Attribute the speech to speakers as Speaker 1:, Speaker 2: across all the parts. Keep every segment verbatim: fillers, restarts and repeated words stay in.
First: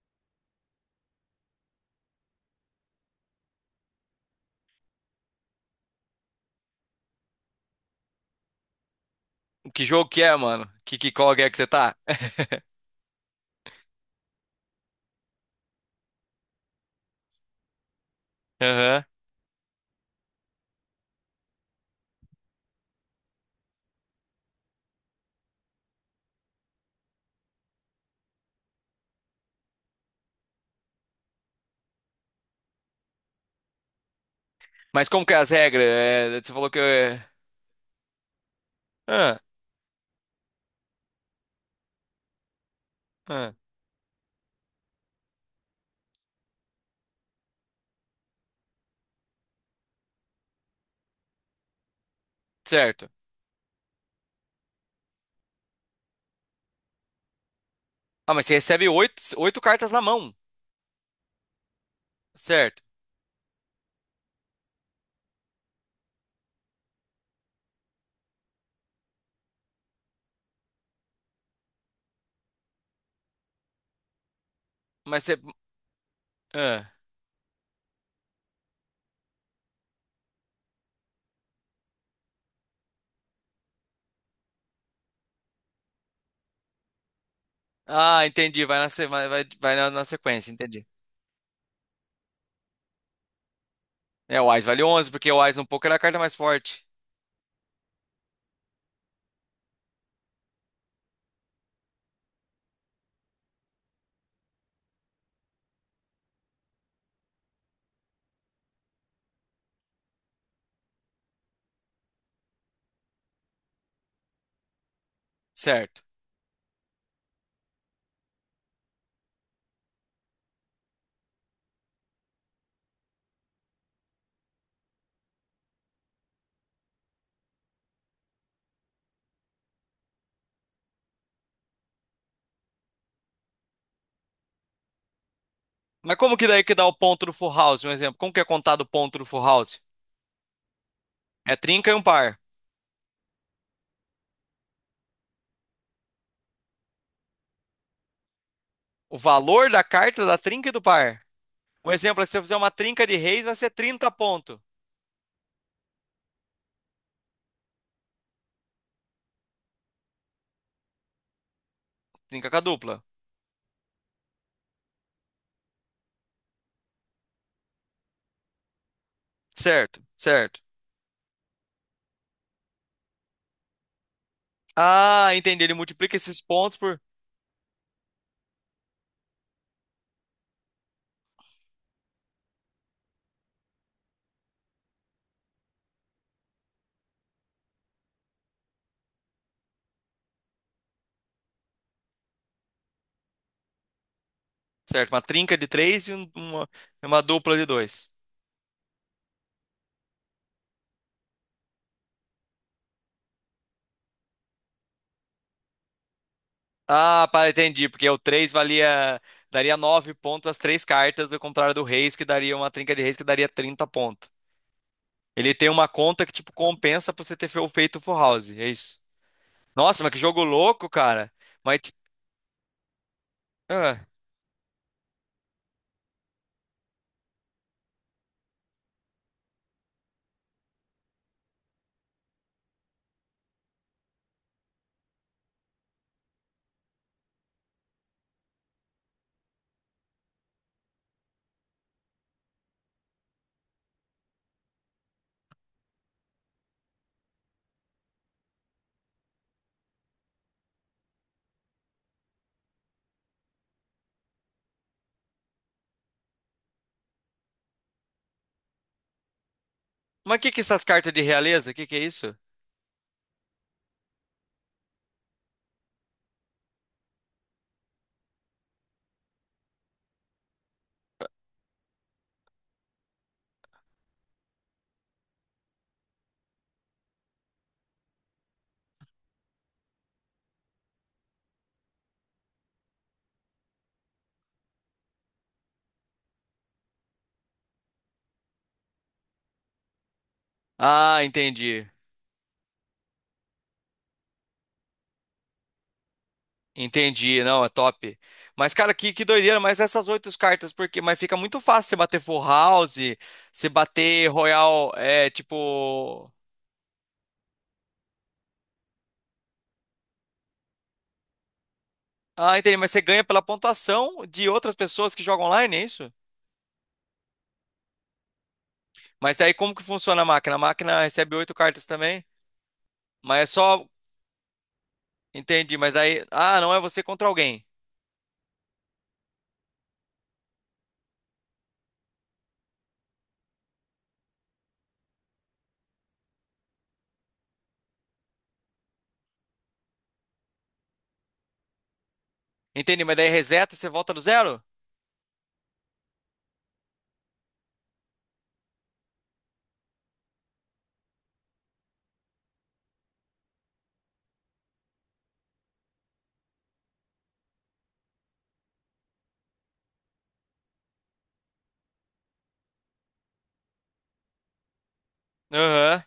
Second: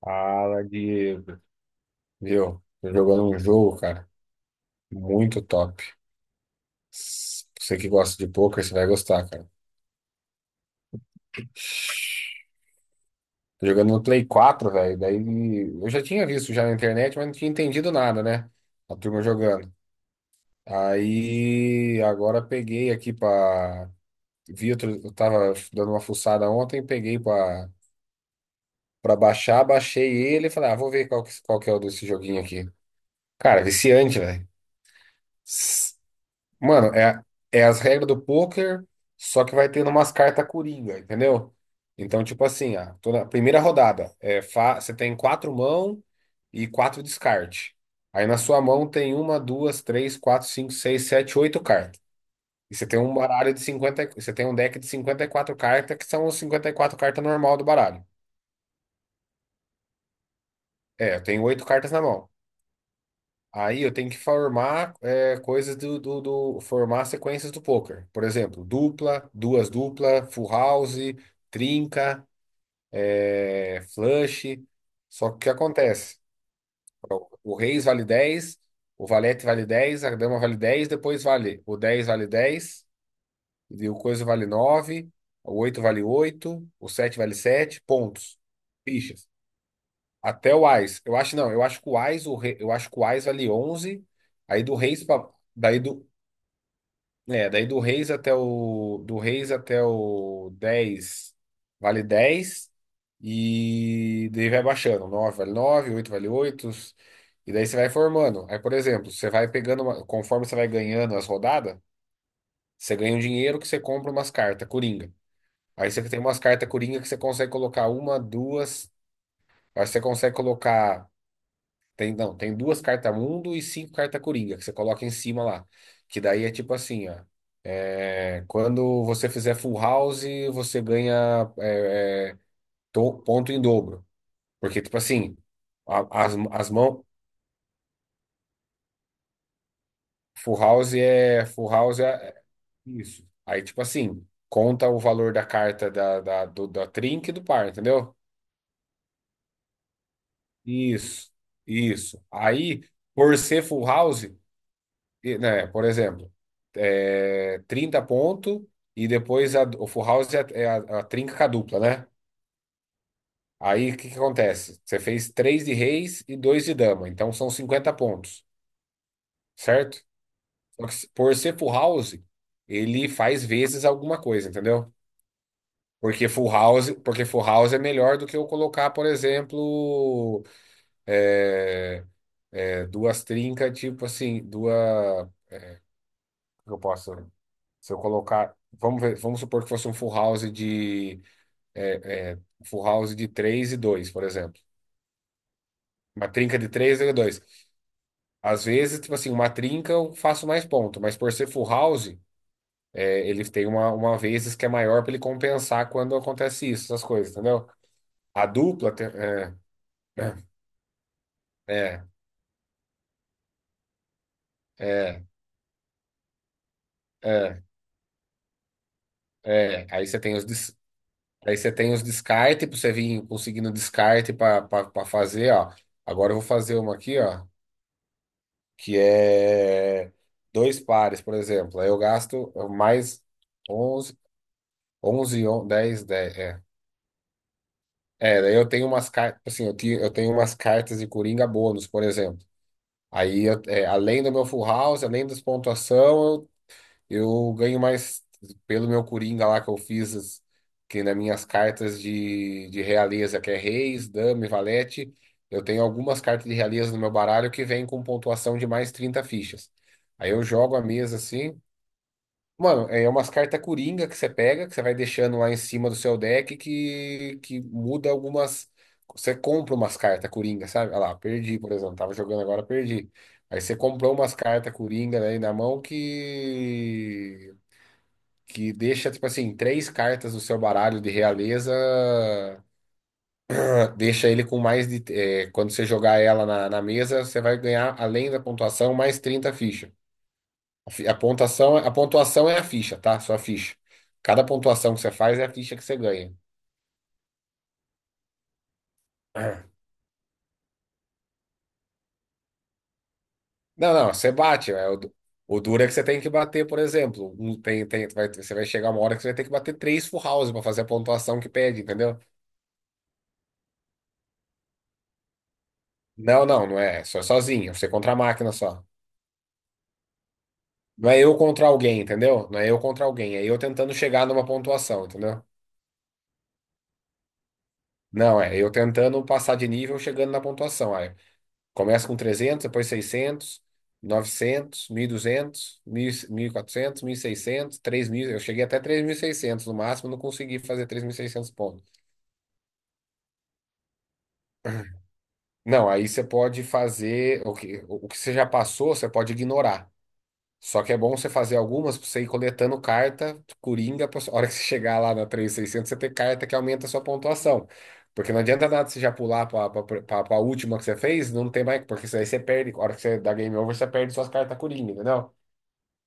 Speaker 1: Fala, Diego. Viu? Tô jogando um jogo, cara, muito top. Você que gosta de poker, você vai gostar, cara.
Speaker 2: Que jogo que é, mano? Que, que qual é que você tá?
Speaker 1: Tô jogando no Play quatro, velho. Daí eu já tinha visto já na internet, mas não tinha entendido nada, né? A
Speaker 2: Aham.
Speaker 1: turma jogando. Aí agora peguei aqui pra. Vi, outro- eu tava dando uma fuçada ontem, peguei pra, pra, baixar, baixei ele e falei, ah, vou ver qual que, qual que é o desse joguinho aqui. Cara, viciante, velho.
Speaker 2: Mas como que é as regras? É, você falou que.
Speaker 1: Mano,
Speaker 2: é-
Speaker 1: é, é as regras do poker,
Speaker 2: Ah,
Speaker 1: só que vai tendo umas cartas coringa, entendeu? Então, tipo assim, a, toda, a
Speaker 2: ah,
Speaker 1: primeira rodada, é, fa- você tem quatro mãos e quatro descarte. Aí na sua mão tem uma, duas, três, quatro, cinco, seis, sete, oito cartas. E você tem
Speaker 2: certo.
Speaker 1: um baralho de cinquenta, e- você tem um deck de cinquenta e quatro cartas, que são os cinquenta e quatro cartas normal do baralho.
Speaker 2: Ah, mas você recebe oito, oito cartas na mão.
Speaker 1: É, eu tenho oito cartas na mão.
Speaker 2: Certo.
Speaker 1: Aí eu tenho que formar é, coisas do, do, do- formar sequências do poker. Por exemplo, dupla, duas dupla, full house, trinca, é, flush.
Speaker 2: Mas
Speaker 1: Só que
Speaker 2: você.
Speaker 1: o que acontece?
Speaker 2: Ah,
Speaker 1: O reis vale dez, o valete vale dez, a dama vale dez, depois vale o dez vale dez, e o coisa vale nove, o oito vale oito, o sete vale sete
Speaker 2: Ah,
Speaker 1: pontos.
Speaker 2: entendi. Vai na, se- vai,
Speaker 1: Fichas.
Speaker 2: vai, vai na, na sequência,
Speaker 1: Até o
Speaker 2: entendi.
Speaker 1: ás. Eu acho não, eu acho que o ás, o rei, eu acho que o ás vale onze.
Speaker 2: É, o
Speaker 1: Aí
Speaker 2: Ás
Speaker 1: do
Speaker 2: vale
Speaker 1: reis
Speaker 2: onze
Speaker 1: para
Speaker 2: porque o Ás no
Speaker 1: Daí
Speaker 2: poker é a
Speaker 1: do,
Speaker 2: carta mais forte.
Speaker 1: É, daí do Reis até o Do Reis até o dez vale dez, e daí vai baixando, nove vale nove, oito vale oito, e daí você vai formando. Aí, por exemplo, você vai pegando uma- conforme você vai ganhando as rodadas, você ganha um dinheiro que você compra umas cartas coringa. Aí
Speaker 2: Certo.
Speaker 1: você tem umas cartas coringa que você consegue colocar uma, duas, aí você consegue colocar tem não, tem duas cartas mundo e cinco cartas coringa que você coloca em cima lá, que daí é tipo assim, ó. É, quando você fizer full house, você ganha é, é, to- ponto em dobro. Porque, tipo assim,
Speaker 2: Mas
Speaker 1: a- as,
Speaker 2: como que daí
Speaker 1: as
Speaker 2: que dá o
Speaker 1: mãos.
Speaker 2: ponto do full house? Um exemplo. Como que é contado o ponto do full house?
Speaker 1: Full house é.
Speaker 2: É
Speaker 1: Full
Speaker 2: trinca e um
Speaker 1: house é
Speaker 2: par.
Speaker 1: é isso. Aí, tipo assim, conta o valor da carta da, da, do, da trinca e do par, entendeu?
Speaker 2: O valor da carta é da trinca e do par.
Speaker 1: Isso.
Speaker 2: Um exemplo,
Speaker 1: Isso.
Speaker 2: é se eu fizer uma
Speaker 1: Aí,
Speaker 2: trinca de
Speaker 1: por
Speaker 2: reis, vai
Speaker 1: ser
Speaker 2: ser
Speaker 1: full
Speaker 2: trinta
Speaker 1: house,
Speaker 2: pontos.
Speaker 1: e, né, por exemplo, é, trinta pontos. E depois a- o full house é, a, é a, a trinca com a dupla, né?
Speaker 2: Trinca a dupla.
Speaker 1: Aí o que que acontece? Você fez três de reis e dois de dama, então são cinquenta pontos,
Speaker 2: Certo,
Speaker 1: certo?
Speaker 2: certo.
Speaker 1: Só que se- por ser full house, ele faz vezes alguma coisa, entendeu?
Speaker 2: Ah, entendi. Ele multiplica
Speaker 1: Porque
Speaker 2: esses
Speaker 1: full
Speaker 2: pontos
Speaker 1: house,
Speaker 2: por.
Speaker 1: porque full house é melhor do que eu colocar, por exemplo, é, é, duas trincas, tipo assim, duas. Como que eu posso. Se eu colocar. Vamos ver- vamos supor que fosse um full house de. é, é, full house de três e dois, por exemplo.
Speaker 2: Certo, uma trinca de três e
Speaker 1: Uma
Speaker 2: um-
Speaker 1: trinca
Speaker 2: uma,
Speaker 1: de três e
Speaker 2: uma
Speaker 1: dois.
Speaker 2: dupla de dois.
Speaker 1: Às vezes, tipo assim, uma trinca eu faço mais ponto, mas por ser full house, é, ele tem uma, uma vezes que é maior para ele compensar quando acontece isso, essas
Speaker 2: Ah,
Speaker 1: coisas,
Speaker 2: pá,
Speaker 1: entendeu?
Speaker 2: entendi. Porque o
Speaker 1: A
Speaker 2: três
Speaker 1: dupla tem.
Speaker 2: valia.
Speaker 1: é,
Speaker 2: Daria nove
Speaker 1: né?
Speaker 2: pontos as três cartas, ao contrário do
Speaker 1: é,
Speaker 2: Reis, que daria uma trinca de Reis que daria trinta pontos.
Speaker 1: é,
Speaker 2: Ele tem uma conta que, tipo, compensa pra você ter
Speaker 1: é,
Speaker 2: fe- feito o Full House. É isso.
Speaker 1: é.
Speaker 2: Nossa,
Speaker 1: Aí
Speaker 2: mas
Speaker 1: você
Speaker 2: que
Speaker 1: tem
Speaker 2: jogo
Speaker 1: os des-
Speaker 2: louco, cara.
Speaker 1: aí você
Speaker 2: Mas.
Speaker 1: tem
Speaker 2: ti-
Speaker 1: os descarte para você vir conseguindo
Speaker 2: Ah,
Speaker 1: descarte para fazer, ó. Agora eu vou fazer uma aqui, ó, que é dois pares, por exemplo. Aí eu gasto mais onze, onze, dez, dez, é. É, daí eu tenho umas cartas, assim, eu, ti- eu tenho umas cartas de Coringa bônus, por exemplo. Aí, eu- é, além do meu full house, além das pontuação, eu, eu ganho mais pelo meu Coringa lá que eu fiz, as- que nas minhas cartas de, de realeza, que é Reis, Dama e Valete. Eu tenho algumas cartas de realeza no meu baralho que vêm com pontuação de mais trinta fichas. Aí
Speaker 2: mas
Speaker 1: eu
Speaker 2: que que
Speaker 1: jogo a
Speaker 2: essas cartas
Speaker 1: mesa
Speaker 2: de
Speaker 1: assim.
Speaker 2: realeza? Que que é isso?
Speaker 1: Mano, é é umas cartas coringa que você pega, que você vai deixando lá em cima do seu deck, que, que muda algumas. Você compra umas cartas coringa, sabe? Olha lá, perdi, por exemplo. Tava jogando agora, perdi. Aí você comprou umas cartas coringa aí na mão que. Que deixa, tipo assim, três cartas do seu baralho de realeza. Deixa ele com mais de. É, quando você jogar ela na, na mesa, você vai ganhar, além da pontuação, mais trinta fichas. A fi- a
Speaker 2: Ah,
Speaker 1: pontuação,
Speaker 2: entendi.
Speaker 1: a pontuação é a ficha, tá? Sua ficha. Cada pontuação que você faz é a ficha que você ganha.
Speaker 2: Entendi, não, é top. Mas, cara, que, que doideira, mas essas oito cartas, porque, mas fica muito fácil você bater Full House, você
Speaker 1: Não, não,
Speaker 2: bater
Speaker 1: você bate. É
Speaker 2: Royal,
Speaker 1: o, du-
Speaker 2: é,
Speaker 1: o duro é que você tem que
Speaker 2: tipo...
Speaker 1: bater, por exemplo. Um- tem, tem, vai- você vai chegar uma hora que você vai ter que bater três full house para fazer a pontuação que pede, entendeu?
Speaker 2: Ah, entendi, mas você ganha pela pontuação de outras pessoas que jogam online, é isso?
Speaker 1: Não, não, não é. Só sozinho, você contra a máquina só.
Speaker 2: Mas aí como que funciona a máquina? A máquina
Speaker 1: Não é
Speaker 2: recebe
Speaker 1: eu
Speaker 2: oito
Speaker 1: contra
Speaker 2: cartas
Speaker 1: alguém,
Speaker 2: também,
Speaker 1: entendeu? Não é eu contra alguém,
Speaker 2: mas
Speaker 1: é
Speaker 2: é
Speaker 1: eu
Speaker 2: só...
Speaker 1: tentando chegar numa pontuação, entendeu?
Speaker 2: Entendi, mas aí... Ah, não é você contra alguém.
Speaker 1: Não, é eu tentando passar de nível chegando na pontuação. Começa com trezentos, depois seiscentos, novecentos, mil e duzentos, mil, seiscentos, três mil. Eu cheguei até três mil e seiscentos no máximo, não consegui fazer três mil e seiscentos pontos.
Speaker 2: Entendi, mas daí reseta, você volta do zero?
Speaker 1: Não, aí você pode fazer o que, o que você já passou, você pode ignorar. Só que é bom você fazer algumas para você ir coletando carta coringa para a hora que você chegar lá na três mil e seiscentos você ter carta que aumenta a sua pontuação. Porque não adianta nada você já pular para a última que você fez, não tem mais, porque isso aí você perde. A hora que você dá game over, você perde suas cartas coringa, entendeu?
Speaker 2: Aham.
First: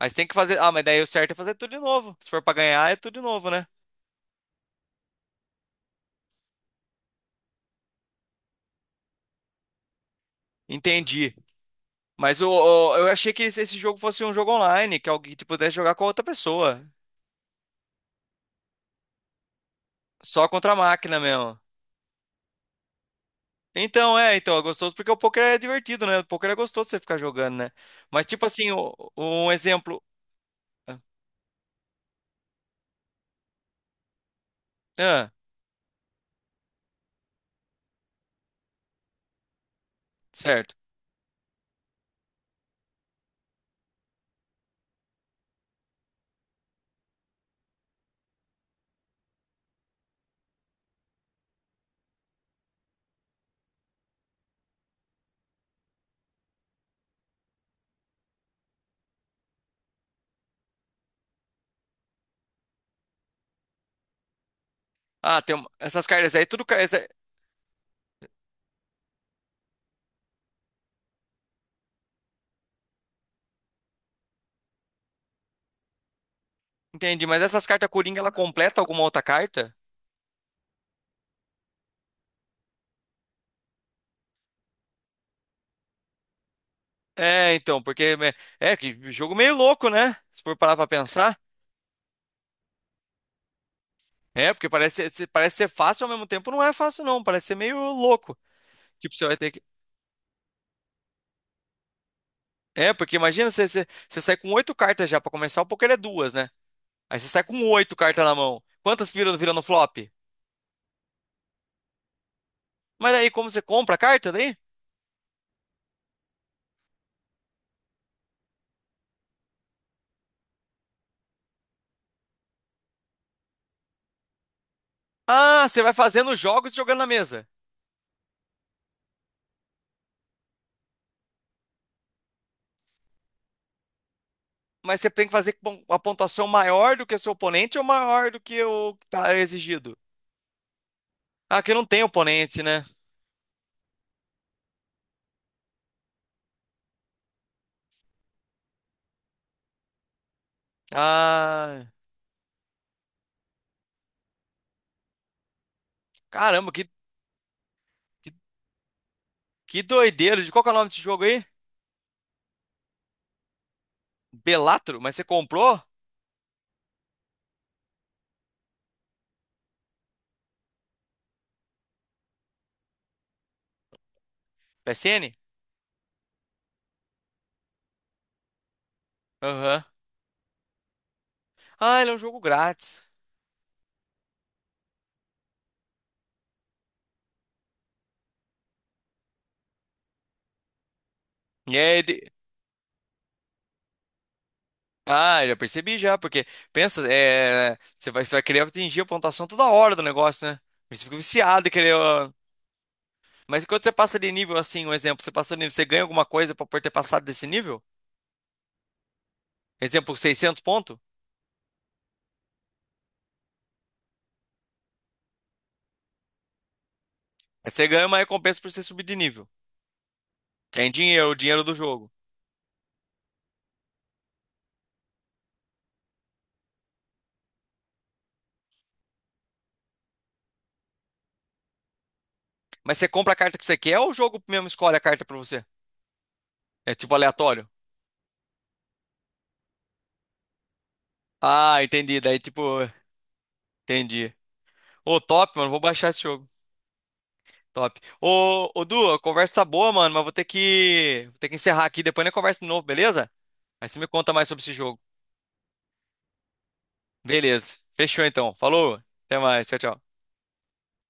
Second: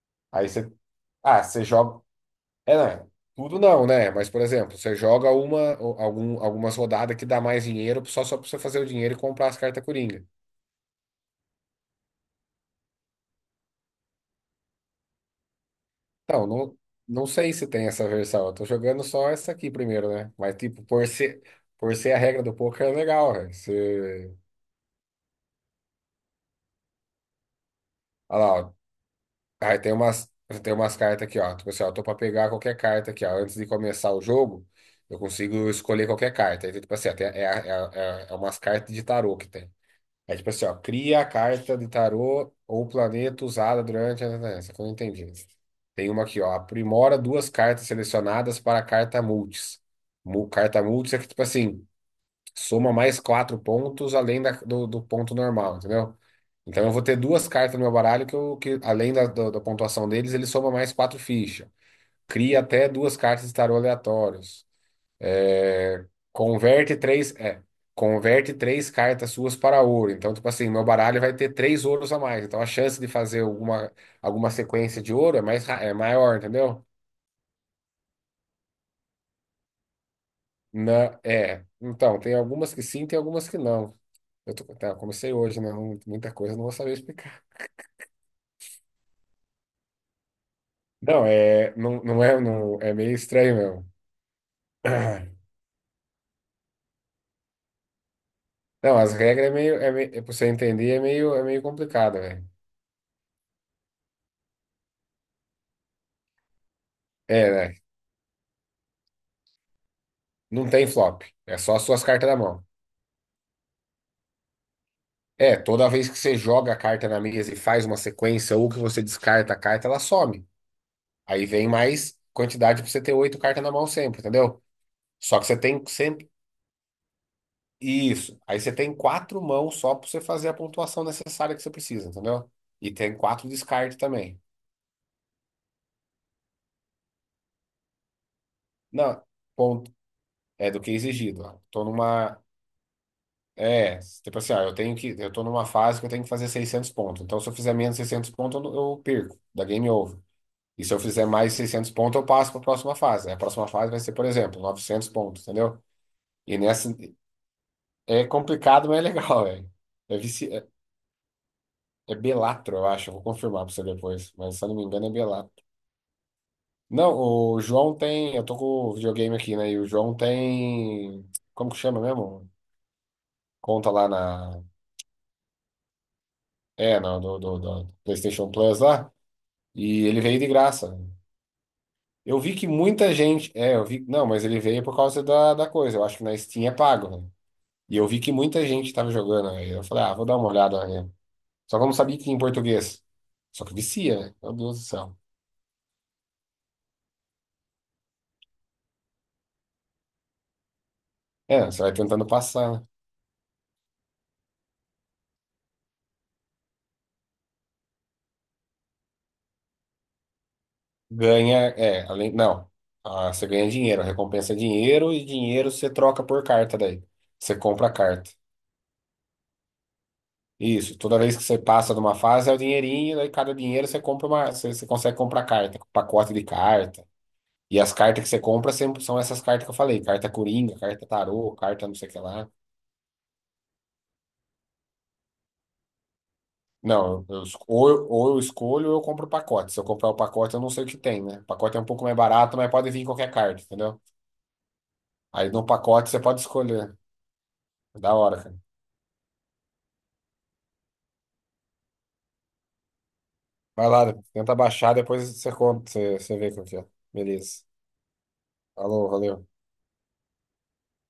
Speaker 2: Mas tem que
Speaker 1: Aí
Speaker 2: fazer...
Speaker 1: você.
Speaker 2: Ah, mas daí o certo é
Speaker 1: Ah,
Speaker 2: fazer
Speaker 1: você
Speaker 2: tudo de
Speaker 1: joga.
Speaker 2: novo. Se for pra
Speaker 1: É, não,
Speaker 2: ganhar, é
Speaker 1: é,
Speaker 2: tudo de novo,
Speaker 1: tudo
Speaker 2: né?
Speaker 1: não, né? Mas, por exemplo, você joga uma, ou algum, algumas rodadas que dá mais dinheiro só, só pra você fazer o dinheiro e comprar as cartas Coringa.
Speaker 2: Entendi. Mas o, o- eu achei que esse esse jogo fosse um jogo online, que alguém que pudesse jogar com outra
Speaker 1: Então, não,
Speaker 2: pessoa.
Speaker 1: não sei se tem essa versão. Eu tô jogando só essa aqui primeiro, né?
Speaker 2: Só
Speaker 1: Mas,
Speaker 2: contra a
Speaker 1: tipo, por
Speaker 2: máquina
Speaker 1: ser,
Speaker 2: mesmo.
Speaker 1: por ser a regra do poker é legal, velho.
Speaker 2: Então, é,
Speaker 1: Você.
Speaker 2: então, é gostoso porque o poker é divertido, né? O poker é gostoso você ficar jogando, né? Mas, tipo
Speaker 1: Olha lá,
Speaker 2: assim,
Speaker 1: ó.
Speaker 2: o- um
Speaker 1: Aí tem
Speaker 2: exemplo.
Speaker 1: umas, tem umas
Speaker 2: Ah,
Speaker 1: cartas aqui, ó. Tipo assim, ó, tô pra pegar qualquer carta aqui, ó. Antes de começar o jogo, eu
Speaker 2: ah,
Speaker 1: consigo escolher qualquer carta. Aí, tipo assim, ó, tem- é, é, é, é umas cartas de tarô que tem. É tipo assim, ó,
Speaker 2: certo.
Speaker 1: cria a carta de tarô ou planeta usada durante a. Essa que eu não entendi. Tem uma aqui, ó, aprimora duas cartas selecionadas para a carta multis. Mu- Carta multis é que, tipo assim, soma mais quatro pontos além da- do, do ponto normal, entendeu? Então eu vou ter duas cartas no meu baralho que, eu, que além da, do- da pontuação deles, ele soma mais quatro fichas. Cria até duas cartas de tarô aleatórios.
Speaker 2: Ah, tem um-
Speaker 1: É,
Speaker 2: essas cartas aí, tudo. ca-
Speaker 1: converte
Speaker 2: essa-
Speaker 1: três, é, converte três cartas suas para ouro. Então, tipo assim, meu baralho vai ter três ouros a mais. Então, a chance de fazer alguma, alguma sequência de ouro é mais, ra- é maior, entendeu?
Speaker 2: Entendi, mas essas cartas Coringa, ela completa alguma outra carta?
Speaker 1: Na, é. Então, tem algumas que sim, tem algumas que não. Eu tô, tá, eu comecei hoje, né? Não. Muita coisa eu não vou saber explicar.
Speaker 2: É, então, porque. me- É, que jogo meio louco, né? Se for parar pra
Speaker 1: Não,
Speaker 2: pensar.
Speaker 1: é, não, não é, não, é meio estranho mesmo.
Speaker 2: É, porque parece, ser- parece ser fácil ao mesmo tempo, não é fácil, não. Parece ser meio louco.
Speaker 1: Não, as
Speaker 2: Tipo, você vai
Speaker 1: regras é
Speaker 2: ter que.
Speaker 1: meio, é meio, pra você entender, é meio, é meio complicado, velho.
Speaker 2: É, porque imagina você, você, você sai com oito cartas já. Pra começar, o poker é duas, né? Aí você sai
Speaker 1: É,
Speaker 2: com
Speaker 1: né?
Speaker 2: oito cartas na mão. Quantas viram, viram no flop?
Speaker 1: Não tem flop. É só as suas cartas na mão.
Speaker 2: Mas aí, como você compra a carta daí?
Speaker 1: É, toda vez que você joga a carta na mesa e faz uma sequência, ou que você descarta a carta, ela some. Aí vem mais quantidade pra você ter oito cartas na mão sempre, entendeu? Só que você
Speaker 2: Ah, você
Speaker 1: tem
Speaker 2: vai
Speaker 1: sempre.
Speaker 2: fazendo os jogos e jogando na mesa.
Speaker 1: Isso. Aí você tem quatro mãos só pra você fazer a pontuação necessária que você precisa, entendeu? E tem quatro descartes também.
Speaker 2: Mas você tem que fazer com a pontuação maior do que o seu oponente ou maior do que o que
Speaker 1: Não,
Speaker 2: tá
Speaker 1: ponto.
Speaker 2: exigido.
Speaker 1: É do que é exigido. Ó,
Speaker 2: Ah, que
Speaker 1: tô
Speaker 2: não tem
Speaker 1: numa.
Speaker 2: oponente, né?
Speaker 1: É, tipo assim, ó, eu tenho que. Eu tô numa fase que eu tenho que fazer seiscentos pontos. Então, se eu fizer menos de seiscentos pontos, eu, não- eu perco. Da game over. E se eu fizer mais
Speaker 2: Ah,
Speaker 1: seiscentos pontos, eu passo para a próxima fase. Aí a próxima fase vai ser, por exemplo, novecentos pontos, entendeu? E
Speaker 2: caramba,
Speaker 1: nessa
Speaker 2: que,
Speaker 1: é
Speaker 2: que,
Speaker 1: complicado, mas é legal, velho.
Speaker 2: que
Speaker 1: É,
Speaker 2: doideira. De
Speaker 1: vici...
Speaker 2: qual
Speaker 1: é
Speaker 2: que é o nome desse jogo aí?
Speaker 1: é Belatro, eu acho. Eu vou confirmar para você depois. Mas se eu não me
Speaker 2: Belatro?
Speaker 1: engano, é
Speaker 2: Mas você
Speaker 1: Belatro.
Speaker 2: comprou?
Speaker 1: Não, o João tem. Eu tô com o videogame aqui, né? E o João tem. Como que chama mesmo? Conta lá na.
Speaker 2: P S N?
Speaker 1: É, não, do, do, do PlayStation Plus lá.
Speaker 2: Aham.
Speaker 1: E ele veio de graça.
Speaker 2: Ah, ele é um jogo
Speaker 1: Eu vi que
Speaker 2: grátis.
Speaker 1: muita gente. É, eu vi. Não, mas ele veio por causa da, da coisa. Eu acho que na Steam é pago, né? E eu vi que muita gente estava jogando. Aí eu falei, ah, vou dar uma olhada, né?
Speaker 2: E
Speaker 1: Só que eu não
Speaker 2: aí,
Speaker 1: sabia que
Speaker 2: ele-
Speaker 1: tinha em português. Só que vicia, né? Meu Deus do céu.
Speaker 2: Ah, já percebi já, porque pensa, é, você vai, você vai querer atingir a pontuação toda hora do negócio, né? Você fica
Speaker 1: É,
Speaker 2: viciado em
Speaker 1: você
Speaker 2: querer.
Speaker 1: vai tentando
Speaker 2: Ó.
Speaker 1: passar, né?
Speaker 2: Mas quando você passa de nível assim, um exemplo, você passou de nível, você ganha alguma coisa pra- por ter passado desse nível? Exemplo, seiscentos pontos?
Speaker 1: Ganha, é, além, não. Ah, você ganha dinheiro, a recompensa é dinheiro e dinheiro você troca por carta daí. Você
Speaker 2: Aí você
Speaker 1: compra a
Speaker 2: ganha uma
Speaker 1: carta.
Speaker 2: recompensa por você subir de nível. Que é em
Speaker 1: Isso, toda
Speaker 2: dinheiro, o
Speaker 1: vez que você
Speaker 2: dinheiro do
Speaker 1: passa de
Speaker 2: jogo.
Speaker 1: uma fase é o dinheirinho, daí cada dinheiro você compra uma, você, você consegue comprar carta, pacote de carta. E as cartas que você compra sempre são essas cartas que eu falei, carta coringa, carta tarô, carta não sei o que lá.
Speaker 2: Mas você compra a carta que você quer ou o jogo mesmo escolhe a carta pra você? É tipo
Speaker 1: Não, eu, es-
Speaker 2: aleatório?
Speaker 1: ou, eu, ou eu escolho ou eu compro o pacote. Se eu comprar o pacote, eu não sei o que tem, né? O pacote
Speaker 2: Ah,
Speaker 1: é um pouco mais
Speaker 2: entendi. Daí
Speaker 1: barato, mas
Speaker 2: tipo,
Speaker 1: pode vir qualquer carta, entendeu?
Speaker 2: entendi. Ô,
Speaker 1: Aí
Speaker 2: top,
Speaker 1: no
Speaker 2: mano, vou
Speaker 1: pacote
Speaker 2: baixar
Speaker 1: você
Speaker 2: esse
Speaker 1: pode
Speaker 2: jogo.
Speaker 1: escolher.
Speaker 2: Top.
Speaker 1: É da hora, cara.
Speaker 2: Ô, ô Du, a conversa tá boa, mano, mas vou ter que, vou ter que encerrar aqui. Depois a conversa de novo, beleza? Aí
Speaker 1: Vai
Speaker 2: você me
Speaker 1: lá,
Speaker 2: conta mais
Speaker 1: tenta
Speaker 2: sobre esse
Speaker 1: baixar,
Speaker 2: jogo.
Speaker 1: depois você conta, você, você vê qual que é. Beleza.
Speaker 2: Beleza. Fechou então. Falou.
Speaker 1: Falou,
Speaker 2: Até
Speaker 1: valeu.
Speaker 2: mais. Tchau, tchau.